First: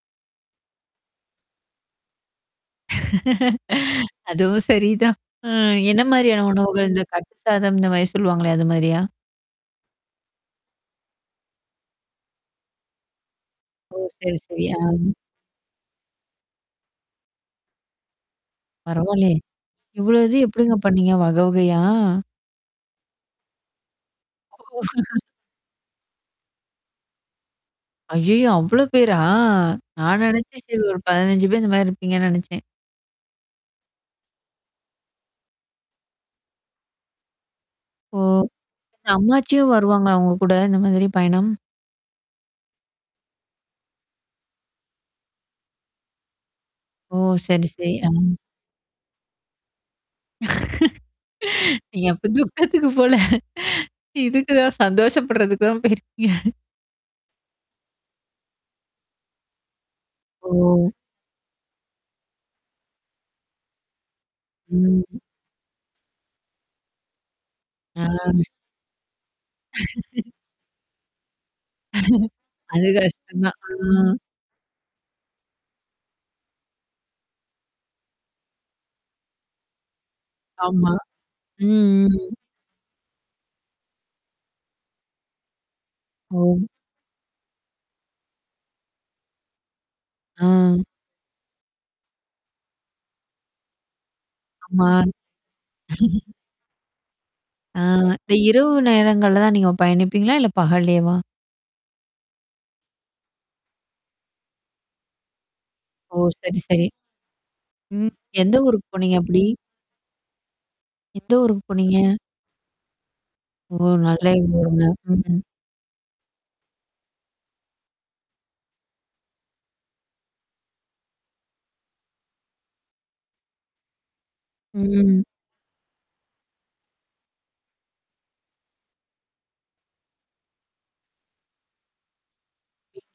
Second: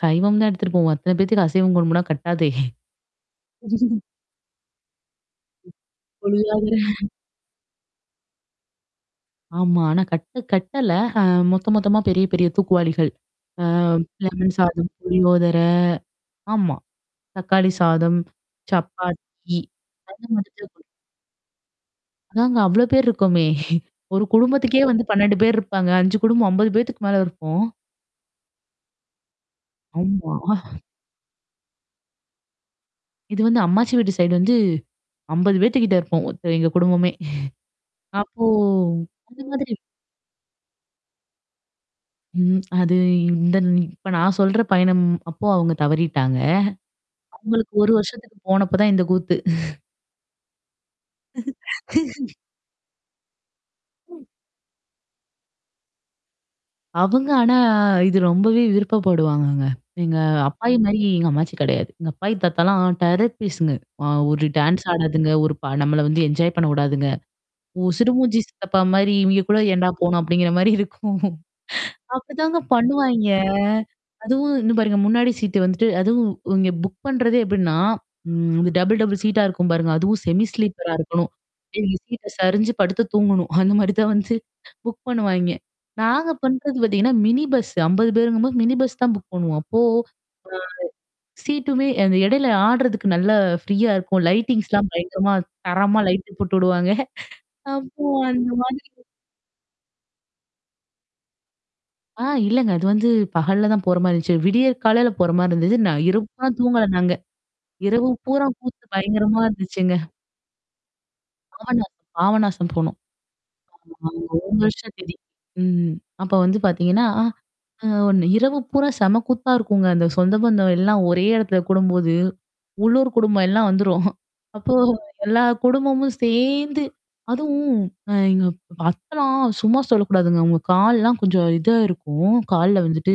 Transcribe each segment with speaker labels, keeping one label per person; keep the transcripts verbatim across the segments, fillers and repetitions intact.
Speaker 1: சைவம் தான் எடுத்துட்டு போவோம். அத்தன பேத்துக்கு அசைவம் கொடும்முனா கட்டாதே!
Speaker 2: அதுவும் சரிதான். அ என்ன மாதிரியான
Speaker 1: புளியோதரை
Speaker 2: உணவுகள்? இந்த கட்டு சாதம் இந்தமாரி சொல்லுவாங்களே! அது மாரியா?
Speaker 1: ஆமா. ஆனா கட்டு கட்டல. அ மொத்த, மொத்தமா பெரிய, பெரிய தூக்குவாளிகள். ஆ
Speaker 2: ஓ! சரி,
Speaker 1: லெமன்
Speaker 2: சரி. ஆ.
Speaker 1: சாதம், புளியோதரை. ஆமா. தக்காளி சாதம்.
Speaker 2: பரவால்லயே!
Speaker 1: சப்பாத்தி.
Speaker 2: இவ்ளோ
Speaker 1: அது
Speaker 2: இது
Speaker 1: மட்டும் தான்
Speaker 2: எப்பிடிங்க
Speaker 1: குடு
Speaker 2: பண்ணீங்க? வகை, வகையா?
Speaker 1: அதாங்க. அவ்ளோ பேர் இருக்கோமே! ஒரு
Speaker 2: ஓ.
Speaker 1: குடும்பத்துக்கே வந்து பன்னெண்டு பேர் இருப்பாங்க. அஞ்சு குடும்பம் அம்பது பேத்துக்கு மேல இருப்போம்.
Speaker 2: ஐயய்யோ! அவ்ளோ பேரா! நான்
Speaker 1: ஆமா
Speaker 2: நினச்சேன் சரி ஒரு பதினைஞ்சு பேர் இந்தமாரி இருப்பீங்கன்னு நெனச்சேன்.
Speaker 1: இது வந்து அம்மாச்சி வீட்டு சைடு வந்து, அம்பது பேத்துக்கிட்ட இருப்போம். ஒருத்த எங்க குடும்பமே.
Speaker 2: ஓ!
Speaker 1: அப்போ அந்த
Speaker 2: அம்மாச்சியும்
Speaker 1: மாதிரி
Speaker 2: வருவாங்களா! உங்க கூட இந்த மாதிரி பயணம்.
Speaker 1: ம். அது இ இந்த இப்ப நான் சொல்ற பயணம் அப்போ, அவுங்க தவறிட்டாங்க.
Speaker 2: ஓ! சரி,
Speaker 1: அவுங்களுக்கு ஒரு
Speaker 2: சரி. ஆ.
Speaker 1: வருஷத்துக்கு போனப்ப தான் இந்த கூத்து.
Speaker 2: நீங்க அப்ப துக்கத்துக்கு போல.
Speaker 1: ம்.
Speaker 2: இதுக்குதான் சந்தோஷப்படுறதுக்கு தான் போயிருக்கீங்க.
Speaker 1: அவங்க, ஆனா இது ரொம்பவே விருப்பப்படுவாங்கங்க. எங்க
Speaker 2: ஓ!
Speaker 1: அப்பாயிமாரி எங்க அம்மாச்சி கிடையாது. எங்க அப்பாயி தாத்தாலாம் டெரர் ஃபீஸ்ங்க அ ஒரு டான்ஸ்
Speaker 2: ம்.
Speaker 1: ஆடாதுங்க. ஒரு ப நம்மள வந்து என்ஜாய் பண்ணக்விடாதுங்க. ஓ!
Speaker 2: ஆ.
Speaker 1: சிடுமூஞ்சி சித்தப்பாமாரி, இவங்க கூட ஏன்டா போணும்! அப்பிடிங்கிறமாரி இருக்கும். அப்பிடிதாங்க
Speaker 2: அது
Speaker 1: பண்ணுவாய்ங்க.
Speaker 2: கஷ்டம் தான். ஆ.
Speaker 1: அதுவும் இன்னும் பாருங்க. முன்னாடி சீட்டு வந்துட்டு அதுவும் இங்க புக் பண்றதே எப்பிடின்னா, ம் டபுள், டபுள் சீட்டா இருக்கும் பாருங்க. அதுவும் செமி
Speaker 2: ஆமா.
Speaker 1: ஸ்லீப்பரா இருக்கணும்.
Speaker 2: ம்,
Speaker 1: [unintelligible] சீட்ட
Speaker 2: ம்.
Speaker 1: சரிஞ்சு, படுத்து தூங்கணும். அந்தமாரி தான் வந்து புக் பண்ணுவாய்ங்க. நாங்க
Speaker 2: ஓ!
Speaker 1: பண்றது பார்த்தீங்கன்னா, மினி பஸ். அம்பது பேருங்கம்போது மினி பஸ் தான் புக் பண்ணுவோம். அப்போ, ஆ.
Speaker 2: ஆ.
Speaker 1: சீட்டுமே அந்த இடையில ஆடுறதுக்கு நல்லா ஃப்ரீயா இருக்கும்.
Speaker 2: ஆமா.
Speaker 1: லைட்டிங்ஸ்லாம் பயங்கரமா தரமா லைட்டு போட்டு விடுவாங்க.
Speaker 2: ஆ,
Speaker 1: அப்போ
Speaker 2: இந்த
Speaker 1: அந்த
Speaker 2: இரவு
Speaker 1: மாதிரி.
Speaker 2: நேரங்கள்ல தான் நீங்க பயணிப்பீங்களா? இல்ல பகல்லேவா?
Speaker 1: ஆ. இல்லங்க. அது வந்து பகல்ல தான் போறமாரி இருந்துச்சு. விடியற்காலையில போறமாரி இருந்துச்சு. நான்
Speaker 2: ஓ!
Speaker 1: இரவெல்லாம்
Speaker 2: சரி, சரி.
Speaker 1: தூங்கல நாங்க. இரவு
Speaker 2: ம். எந்த
Speaker 1: பூராம் கூத்து,
Speaker 2: ஊருக்கு போனீங்க
Speaker 1: பயங்கரமா
Speaker 2: அப்பிடி?
Speaker 1: இருந்துச்சுங்க.
Speaker 2: எந்த ஊரு
Speaker 1: பாபநாசம்
Speaker 2: போனீங்க?
Speaker 1: பாபநாசம் போணோம்.
Speaker 2: ஓ!
Speaker 1: ஆமாங்க.
Speaker 2: நல்ல இந்த
Speaker 1: ஒரு வருஷ
Speaker 2: ஊருங்க.
Speaker 1: திதி.
Speaker 2: ம்.
Speaker 1: ம் அப்ப வந்து பார்த்தீங்கன்னா, அ, அ ஒண்ணு இரவு பூரா செம கூத்தா இருக்குங்க. அந்த சொந்த பந்தம் எல்லாம் ஒரே இடத்துல கூடும்போது. உள்ளூர் குடும்பம் எல்லாம் வந்துரும். அப்போ
Speaker 2: ம்.
Speaker 1: எல்லா குடும்பமும் சேர்ந்து அதுவும் அ எங்க அப் அத்தல்லாம் சும்மா சொல்லக்கூடாதுங்க. அவுங்க கால்லாம் கொஞ்சம் இதா இருக்கும். கால்ல வந்துட்டு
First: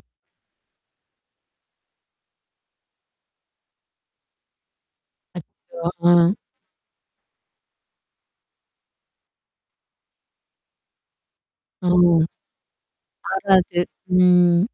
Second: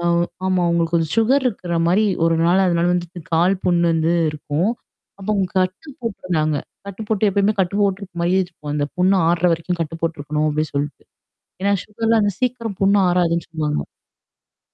Speaker 1: ஆ, ஆமா அவுங்களுக்கு கொஞ்சம் சுகர் இருக்கிற மாரி ஒரு நாள் அதனால வந்துட்டு கால் புண்ணு வந்து இருக்கும். அப்ப அவுங்க
Speaker 2: அச்சச்சோ!
Speaker 1: கட்டு
Speaker 2: ஆ.
Speaker 1: போட்டுருந்தாங்க. கட்டு போட்டு எப்பயுமே கட்டு போட்டுருக்கு மாரியே வச்சிக்குவோம். அந்த புண்ணு ஆறுற வரைக்கும் கட்டு போட்டுருக்கணும் அப்பிடின்னு சொல்ட்டு. ஏன்னா, சுகர்லாம் அந்த சீக்கிரம் புண்ணு ஆறாதுன்னு சொல்லுவாங்க.
Speaker 2: ஓ.வராது. ம்.